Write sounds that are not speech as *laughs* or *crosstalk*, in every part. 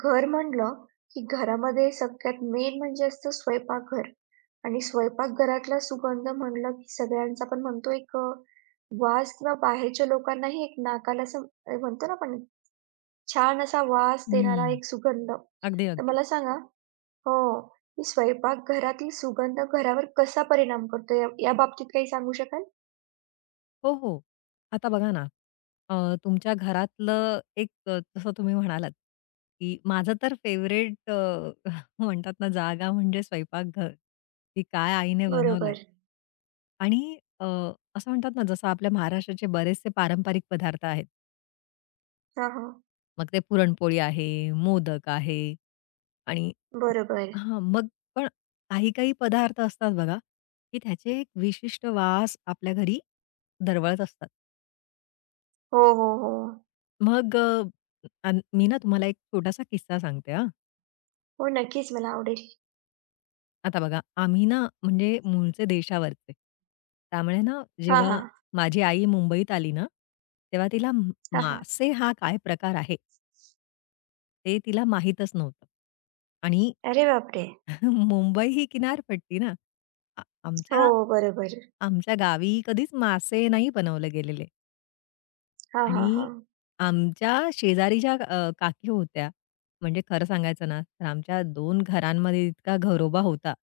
घर म्हणलं की घरामध्ये सगळ्यात मेन म्हणजे असतं स्वयंपाकघर. आणि स्वयंपाकघरातला सुगंध म्हणलं की सगळ्यांचा आपण म्हणतो एक वास, किंवा बाहेरच्या लोकांनाही एक नाकाला असं म्हणतो ना आपण छान असा वास देणारा हं. एक सुगंध. अगदी, तर अगदी. मला सांगा, हो, की स्वयंपाकघरातील सुगंध घरावर कसा परिणाम करतो, या बाबतीत काही सांगू शकाल? हो, हो. आता बघा ना, तुमच्या घरातलं एक जसं तुम्ही म्हणालात, की माझं तर फेवरेट *laughs* म्हणतात ना, जागा म्हणजे स्वयंपाकघर, की काय आईने बनवलंय. बरोबर. आणि अ, असं म्हणतात ना, जसं आपल्या महाराष्ट्राचे बरेचसे पारंपरिक पदार्थ आहेत. हा हा. मग ते पुरणपोळी आहे, मोदक आहे आणि बरोबर. हां, मग पण काही-काही पदार्थ असतात बघा, की त्याचे एक विशिष्ट वास आपल्या घरी दरवळत असतात. हो, हो, हो. मग अन् मी ना तुम्हाला एक छोटासा किस्सा सांगते हा. हो, नक्कीच मला आवडेल. आता बघा आम्ही ना म्हणजे मूळचे देशावरचे. त्यामुळे ना हा हा जेव्हा माझी आई मुंबईत आली ना, तेव्हा तिला हा हा. मासे हा काय प्रकार आहे, ते तिला माहीतच नव्हतं आणि अरे बापरे. *laughs* मुंबई ही किनारपट्टी ना. आ हो, आमच्या बरोबर. आमच्या गावी कधीच मासे नाही बनवले गेलेले हा हा हा आणि आमच्या शेजारी ज्या काकी होत्या, म्हणजे खरं सांगायचं ना, तर आमच्या 2 घरांमध्ये इतका घरोबा होता.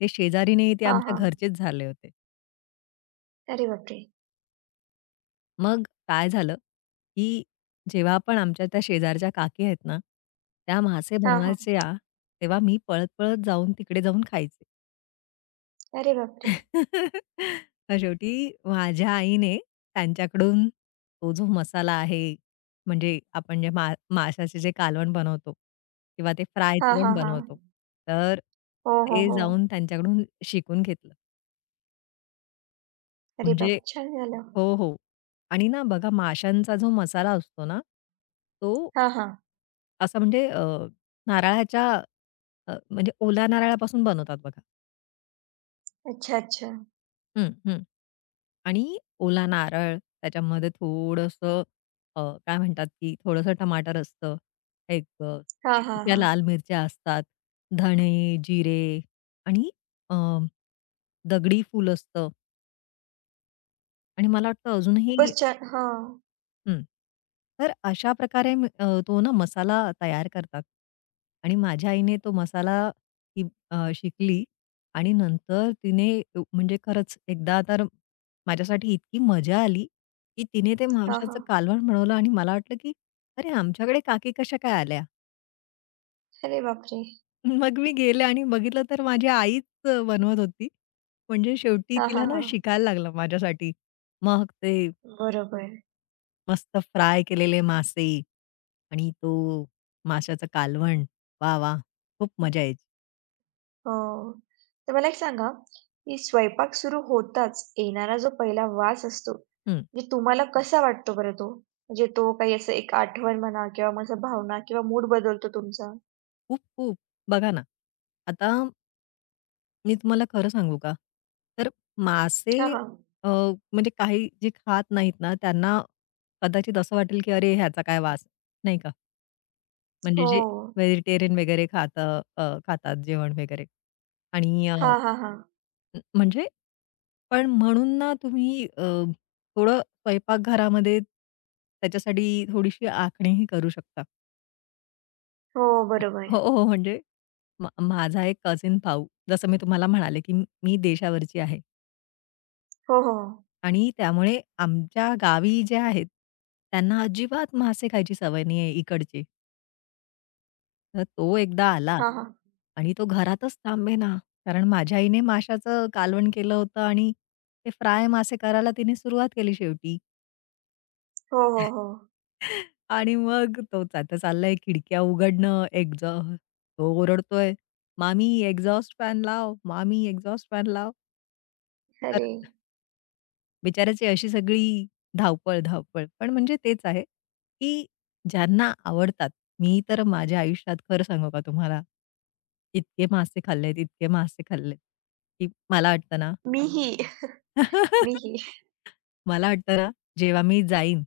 ते शेजारी नाही, ते हा आमच्या हां. घरचेच झाले होते. अरे बापरे! मग काय झालं, की जेव्हा पण आमच्या त्या शेजारच्या काकी आहेत ना, त्या मासे हा हा. बनवायच्या, तेव्हा मी पळत-पळत जाऊन तिकडे जाऊन खायचे. अरे बापरे! *laughs* मग शेवटी माझ्या आईने त्यांच्याकडून तो जो मसाला आहे, म्हणजे आपण जे माशाचे जे कालवण बनवतो किंवा ते हा फ्रायचं हा पण हा. बनवतो. तर हो, हो, ते हो. जाऊन त्यांच्याकडून शिकून घेतलं. अरे बाप! म्हणजे छान झालं. हो, हो. आणि ना बघा माशांचा जो मसाला असतो ना, तो हां, हां. असा म्हणजे नारळाच्या म्हणजे ओल्या नारळापासून बनवतात बघा. अच्छा, अच्छा. हं, हं. आणि ओला नारळ, त्याच्यामध्ये थोडंसं अ, काय म्हणतात, की थोडंसं टमाटर असतं. एक हा हा सुक्या हां. लाल मिरच्या असतात, धणे, जिरे आणि अ, दगडी फूल असतं आणि मला वाटतं हं. अजूनही खूपच छान हा. हं. तर अशा प्रकारे तो ना मसाला तयार करतात आणि माझ्या आईने तो मसाला ती शिकली आणि नंतर तिने म्हणजे खरंच एकदा तर माझ्यासाठी इतकी मजा आली, की तिने ते हां. हा माशाचं हां. कालवण बनवलं आणि मला वाटलं, की "अरे, आमच्याकडे काकी कशा काय आल्या?" अरे बापरे! *laughs* मग मी गेले आणि बघितलं तर माझी आईच बनवत होती. म्हणजे शेवटी हा हा तिला ना हां. शिकायला लागलं माझ्यासाठी. मग ते बरोबर. मस्त फ्राय केलेले मासे आणि तो माशाचं कालवण. वाह! वाह! खूप मजा यायची. हो. तर मला एक सांगा, की स्वयंपाक सुरू होताच येणारा जो पहिला वास असतो, हं. म्हणजे तुम्हाला कसा वाटतो बरं तो? म्हणजे तो काही असं एक आठवण म्हणा किंवा मग असं भावना किंवा मूड बदलतो तुमचा? खूप, खूप. बघा ना, आता मी तुम्हाला खरं सांगू का? तर मासे हां, हां. अ, म्हणजे काही जे खात नाहीत ना, त्यांना कदाचित असं वाटेल, की "अरे, ह्याचा काय वास?" नाही का? म्हणजे हो. जे व्हेजिटेरियन वगैरे खातात जेवण वगैरे आणि अ हां, हां, हां. अ, म्हणजे? पण म्हणून ना तुम्ही थोडं स्वयंपाकघरामध्ये त्याच्यासाठी थोडीशी आखणीही करू शकता. हो, बरोबर. हो, हो. म्हणजे माझा एक कझिन भाऊ, जसं मी तुम्हाला म्हणाले, की मी देशावरची आहे हो, हो. आणि त्यामुळे आमच्या गावी जे आहेत, त्यांना अजिबात मासे खायची सवय नाही आहे इकडची. तर तो एकदा आला हां, हां. आणि तो घरातच थांबेना. कारण माझ्या आईने माशाचं कालवण केलं होतं आणि ते फ्राय मासे करायला तिने सुरुवात केली शेवटी. हो, हो, हो. आणि मग तोच आता चाललाय खिडक्या उघडणं, तो ओरडतोय, "मामी एक्झॉस्ट फॅन लाव, मामी एक्झॉस्ट फॅन लाव." तर अरे, बिचाऱ्याची अशी सगळी धावपळ, धावपळ. पण म्हणजे तेच आहे, की ज्यांना आवडतात मी तर माझ्या आयुष्यात खरं सांगू का तुम्हाला, इतके मासे खाल्लेत, इतके मासे खाल्लेत, की मला वाटतं ना. मीही, *laughs* मीही. मला वाटतं ना, जेव्हा मी जाईन,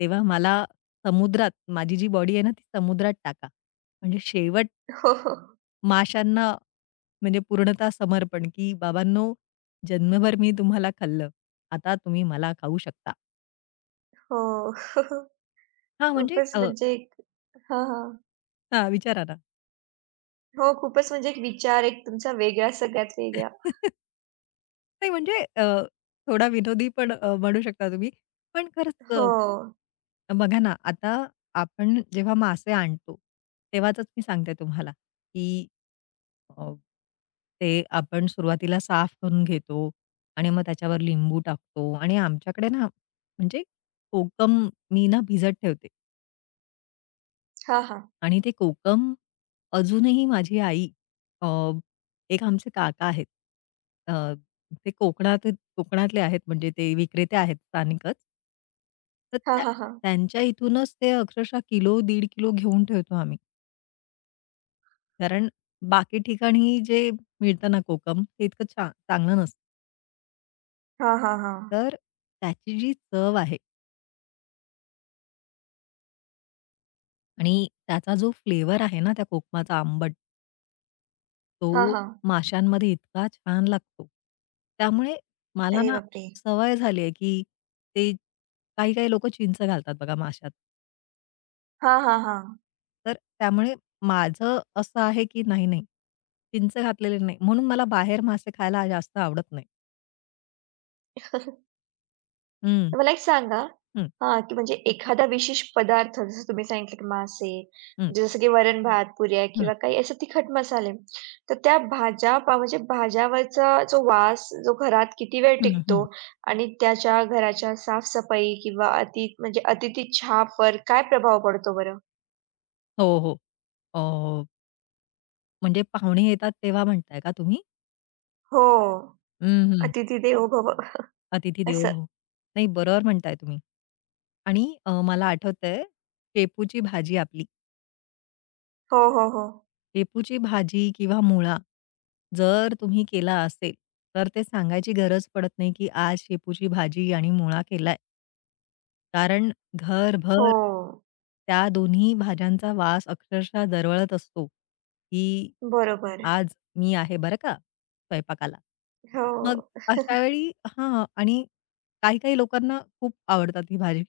तेव्हा मला समुद्रात माझी जी बॉडी आहे ना, ती समुद्रात टाका. म्हणजे शेवट हो, हो. माशांना म्हणजे पूर्णतः समर्पण, की "बाबांनो, जन्मभर मी तुम्हाला खाल्लं. आता तुम्ही मला खाऊ शकता." हो. हां, खूपच म्हणजे एक. हां, हां. हां, विचारा ना. हो, खूपच म्हणजे एक विचार, एक तुमचा वेगळा, सगळ्यात वेगळा. *laughs* नाही म्हणजे अ, थोडा विनोदी पण म्हणू शकता तुम्ही. पण खरंच हो. बघा ना, आता आपण जेव्हा मासे आणतो, तेव्हाचच मी सांगते तुम्हाला, की अ, ते आपण सुरुवातीला साफ करून घेतो आणि मग त्याच्यावर लिंबू टाकतो आणि आमच्याकडे ना म्हणजे कोकम मी ना भिजत ठेवते हां, हां. आणि ते कोकम अजूनही माझी आई अ, एक आमचे काका आहेत. अ, ते कोकणातले आहेत म्हणजे ते विक्रेते आहेत स्थानिकच. तर हां, हां, हां. त्यांच्या इथूनच ते अक्षरशः किलो, 1.5 किलो घेऊन ठेवतो आम्ही. कारण बाकी ठिकाणी जे मिळतं ना कोकम ते इतकं छान चांगलं नसतं. हां, हां, हां. तर त्याची जी चव आहे आणि त्याचा जो फ्लेवर आहे ना त्या कोकमाचा आंबट, हां, तो हां. माशांमध्ये इतका छान लागतो. त्यामुळे मला अरे ना बापरे! सवय झाली आहे, की ते काही-काही लोकं चिंच घालतात बघा माशात. हां, हां, हां. तर त्यामुळे माझं असं आहे, की नाही, नाही, चिंच घातलेले नाही. म्हणून मला बाहेर मासे खायला जास्त आवडत नाही. हं, तर मला एक सांगा, हं, हां, की म्हणजे एखादा विशेष पदार्थ जसं तुम्ही सांगितलं की मासे, हं, म्हणजे जसं की वरण-भात, पुऱ्या हं, किंवा काही असे तिखट मसाले. तर त्या भाज्या म्हणजे भाज्यावरचा जो वास, जो घरात किती वेळ हं, टिकतो हं. आणि त्याच्या घराच्या साफ-सफाई किंवा म्हणजे अतिथी छापवर काय प्रभाव पडतो बरं? हो, हो. अ, म्हणजे पाहुणे येतात तेव्हा म्हणताय का तुम्ही? हो. हं, हं. "अतिथी देवो भव" अतिथी देवो असं. भव. नाही बरोबर म्हणताय तुम्ही आणि मला आठवतंय शेपूची भाजी आपली. हो, हो, हो. शेपूची भाजी किंवा मुळा जर तुम्ही केला असेल, तर ते सांगायची गरज पडत नाही, की आज शेपूची भाजी आणि मुळा केलाय. कारण घरभर हो. त्या दोन्ही भाज्यांचा वास अक्षरशः दरवळत असतो, की बरोबर. आज मी आहे बरं का स्वयंपाकाला. हो. मग अशा वेळी हां आणि काही-काही लोकांना खूप आवडतात ही भाजी.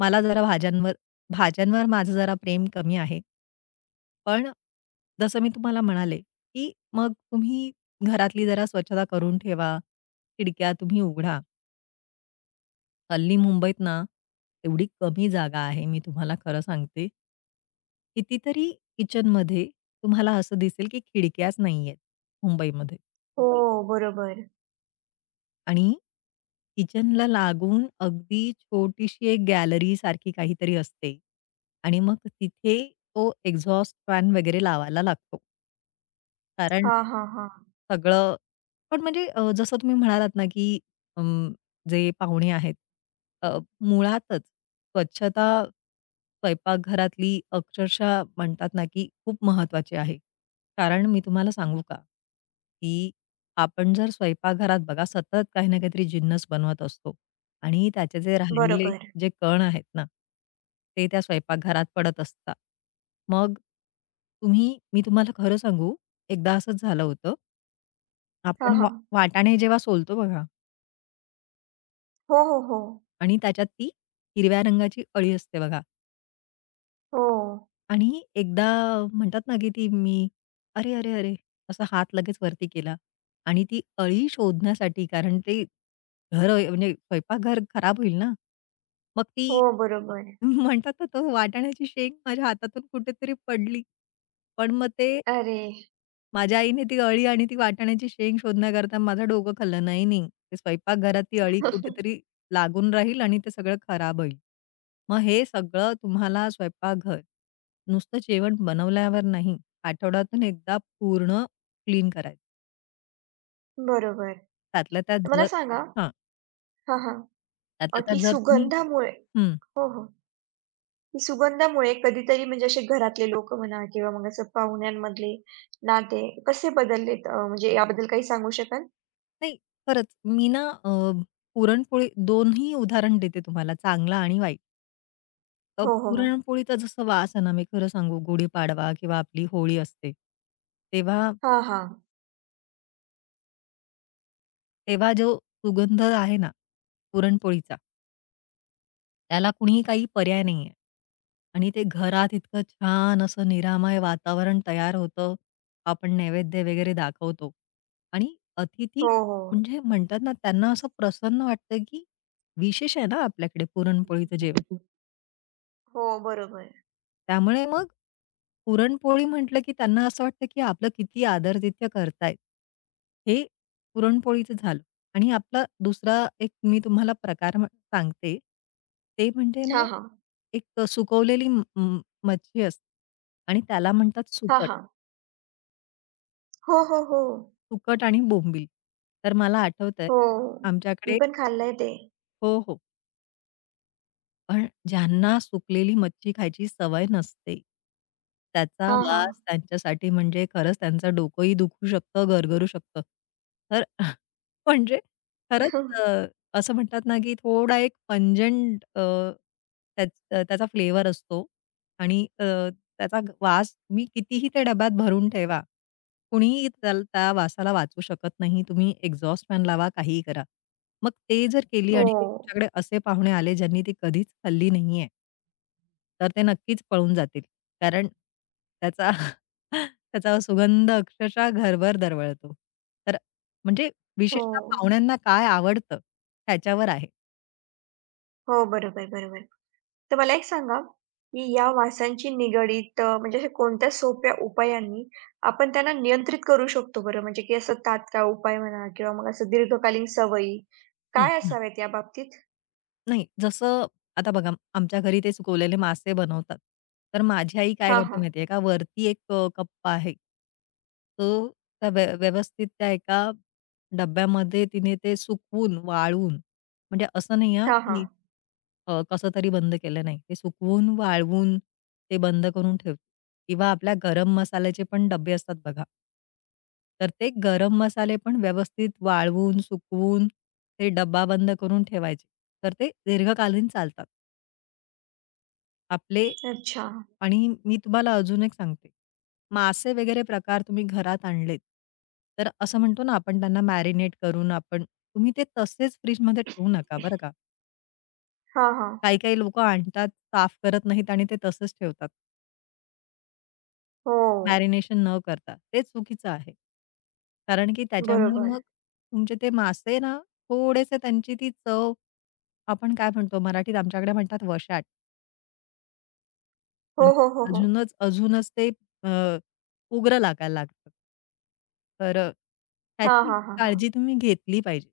मला जरा भाज्यांवर भाज्यांवर माझं जरा प्रेम कमी आहे. पण जसं मी तुम्हाला म्हणाले, की मग तुम्ही घरातली जरा स्वच्छता करून ठेवा, खिडक्या तुम्ही उघडा. हल्ली मुंबईत ना, एवढी कमी जागा आहे, मी तुम्हाला खरं सांगते. कितीतरी किचनमध्ये तुम्हाला असं दिसेल, की खिडक्याच नाहीयेत मुंबईमध्ये हो, बरोबर. आणि किचनला लागून अगदी छोटीशी एक गॅलरीसारखी काहीतरी असते आणि मग तिथे तो एक्झॉस्ट फॅन वगैरे लावायला लागतो. कारण हां, हां, हां. सगळं. पण म्हणजे जसं तुम्ही म्हणालात ना, की अं, जे पाहुणे आहेत अ, मुळातच स्वच्छता स्वयंपाकघरातली अक्षरशः म्हणतात ना, की खूप महत्वाची आहे. कारण मी तुम्हाला सांगू का, की आपण जर स्वयंपाकघरात बघा सतत काही ना काहीतरी जिन्नस बनवत असतो आणि त्याचे जे राहिलेले बरोबर. जे कण आहेत ना, ते त्या स्वयंपाकघरात पडत असतात. मग तुम्ही मी तुम्हाला खरं सांगू, एकदा असंच झालं होतं. हां, आपण वा हां. वाटाणे जेव्हा सोलतो बघा हो, हो, हो. आणि त्याच्यात ती हिरव्या रंगाची अळी असते बघा हो. आणि एकदा म्हणतात ना, की ती मी, "अरे, अरे, अरे!" असा हात लगेच वरती केला आणि ती अळी शोधण्यासाठी कारण ते घर म्हणजे स्वयंपाकघर खराब होईल ना. मग ती हो, बरोबर. *laughs* म्हणतात ना, तो वाटाण्याची शेंग माझ्या हातातून कुठेतरी पडली. पण मग ते अरे! माझ्या आईने ती अळी आणि ती वाटाण्याची शेंग शोधण्याकरता माझं डोकं खाल्लं. नाही, नाही. ते स्वयंपाकघरात ती अळी कुठेतरी *laughs* लागून राहील आणि ते सगळं खराब होईल. मग हे सगळं तुम्हाला स्वयंपाकघर नुसतं जेवण बनवल्यावर नाही, आठवड्यातून एकदा पूर्ण क्लीन करायचं. बरोबर. त्यातल्या त्यात तर मला जर सांगा, हां, हां, हां, त्यातल्या की त्यात जर तुम्ही सुगंधामुळे, हं. हो, हो, की सुगंधामुळे कधीतरी म्हणजे असे घरातले लोकं म्हणा किंवा मग असं पाहुण्यांमधले नाते कसे बदललेत, म्हणजे याबद्दल काही सांगू शकाल? नाही, खरंच मी ना पुरणपोळी दोन्ही उदाहरण देते तुम्हाला चांगलं आणि वाईट. हो, हो, हो. पुरणपोळीचा जसा वास आहे ना, मी खरं सांगू गुढीपाडवा किंवा आपली होळी असते. तेव्हा हां, हां. तेव्हा जो सुगंध आहे ना, पुरणपोळीचा त्याला कुणीही काही पर्याय नाहीये. आणि ते घरात इतकं छान असं निरामय वातावरण तयार होतं. आपण नैवेद्य वगैरे दाखवतो. आणि अतिथी हो, हो. म्हणजे म्हणतात ना, त्यांना असं प्रसन्न वाटतं, की विशेष आहे ना आपल्याकडे पुरणपोळीचं जेवण. हो, बरोबर. त्यामुळे मग पुरणपोळी म्हटलं, की त्यांना असं वाटतं, की आपलं किती आदरातिथ्य करतायत. हे पुरणपोळीचं झालं आणि आपला दुसरा एक मी तुम्हाला प्रकार म्ह सांगते. ते म्हणजे हां, ना, हां. एक सुकवलेली म म मच्छी असते आणि त्याला म्हणतात हां, सुकट. हां. हो, हो, हो. सुकट आणि बोंबील. तर मला आठवतंय हो. मी आमच्याकडे पण खाल्लंय ते. हो, हो. पण ज्यांना सुकलेली मच्छी खायची सवय नसते, त्याचा हां, हां. वास त्यांच्यासाठी म्हणजे खरंच त्यांचं डोकंही दुखू शकतं, गरगरू शकतं. तर *laughs* म्हणजे खरंच *laughs* असं म्हणतात ना, की थोडा एक पंजंट त्या त्याचा फ्लेवर असतो आणि त्याचा वास तुम्ही कितीही त्या डब्यात भरून ठेवा, कुणीही त्या त्या वासाला वाचवू शकत नाही. तुम्ही एक्झॉस्ट फॅन लावा, काहीही करा. मग ते जर केली हो. आणि तुमच्याकडे असे पाहुणे आले ज्यांनी ती कधीच खाल्ली नाहीये. तर ते नक्कीच पळून जातील. कारण त्याचा *laughs* त्याचा सुगंध अक्षरशः घरभर दरवळतो. तर म्हणजे हो. विशेषतः पाहुण्यांना काय आवडतं, त्याच्यावर आहे. हो, बरोबर, बरोबर. तर मला एक सांगा, की या वासांची निगडीत म्हणजे अशा कोणत्या सोप्या उपायांनी आपण त्यांना नियंत्रित करू शकतो बरं? म्हणजे की असं तात्काळ उपाय म्हणा किंवा मग असं दीर्घकालीन सवयी काय हं. असाव्यात या बाबतीत? नाही, जसं आता बघा आमच्या घरी ते सुकवलेले मासे बनवतात. तर माझी आई काय हां, करते हां. माहिती आहे का, वरती एक कप्पा आहे. तो त्या व्य व्यवस्थित त्या एका डब्यामध्ये तिने ते सुकवून, वाळवून म्हणजे असं नाही हां, हां, हां. की कसं तरी बंद केलं नाही. ते सुकवून, वाळवून ते बंद करून ठेवते किंवा आपल्या गरम मसाल्याचे पण डब्बे असतात बघा. तर ते गरम मसाले पण व्यवस्थित वाळवून, सुकवून ते डब्बा बंद करून ठेवायचे. तर ते दीर्घकालीन चालतात. आपले अच्छा. आणि मी तुम्हाला अजून एक सांगते. मासे वगैरे प्रकार तुम्ही घरात आणलेत, तर असं म्हणतो ना आपण त्यांना मॅरिनेट करून आपण तुम्ही ते तसेच फ्रिजमध्ये ठेवू नका बरं का. हां, हां. काही-काही लोकं आणतात, साफ करत नाहीत आणि ते तसंच ठेवतात. हो. मॅरिनेशन न करता. ते चुकीचं आहे. कारण की त्याच्यामुळे बरोबर. मग तुमचे ते मासे ना थोडेसे त्यांची ती चव आपण काय म्हणतो मराठीत आमच्याकडे म्हणतात वशाट. हो, हो, हो, म्हणजे हो. अजूनच, अजूनच ते अ, उग्र लागायला लागतं. तर हां, त्याची हां, हां, हां. काळजी तुम्ही घेतली पाहिजे,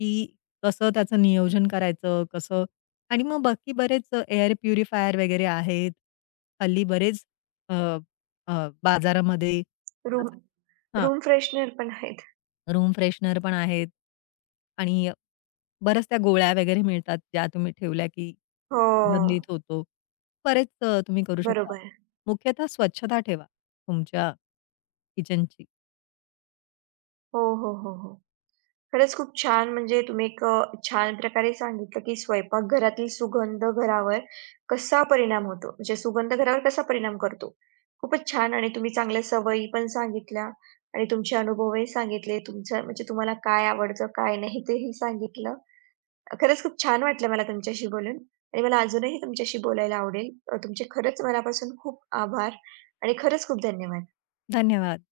की कसं त्याचं नियोजन करायचं, कसं आणि मग बाकी बरेच एअर प्युरिफायर वगैरे आहेत. हल्ली बरेच अ, अ, बाजारामध्ये रूम असं हां. रूम फ्रेशनर पण आहेत. रूम फ्रेशनर पण आहेत आणि बऱ्याच त्या गोळ्या वगैरे मिळतात, ज्या तुम्ही ठेवल्या की हो. सुगंधित होतो. बरेच तुम्ही करू शकता. बरोबर. मुख्यतः स्वच्छता ठेवा तुमच्या किचनची. हो, हो, हो, हो. खरंच खूप छान, म्हणजे तुम्ही एक छान प्रकारे सांगितलं की स्वयंपाकघरातील सुगंध घरावर कसा परिणाम होतो, म्हणजे सुगंध घरावर कसा परिणाम करतो. खूपच छान. आणि तुम्ही चांगल्या सवयी पण सांगितल्या आणि तुमचे अनुभवही सांगितले. तुमचं म्हणजे तुम्हाला काय आवडतं, काय नाही, तेही सांगितलं. खरंच खूप छान वाटलं मला तुमच्याशी बोलून आणि मला अजूनही तुमच्याशी बोलायला आवडेल. तुमचे खरंच मनापासून खूप आभार आणि खरंच खूप धन्यवाद. धन्यवाद.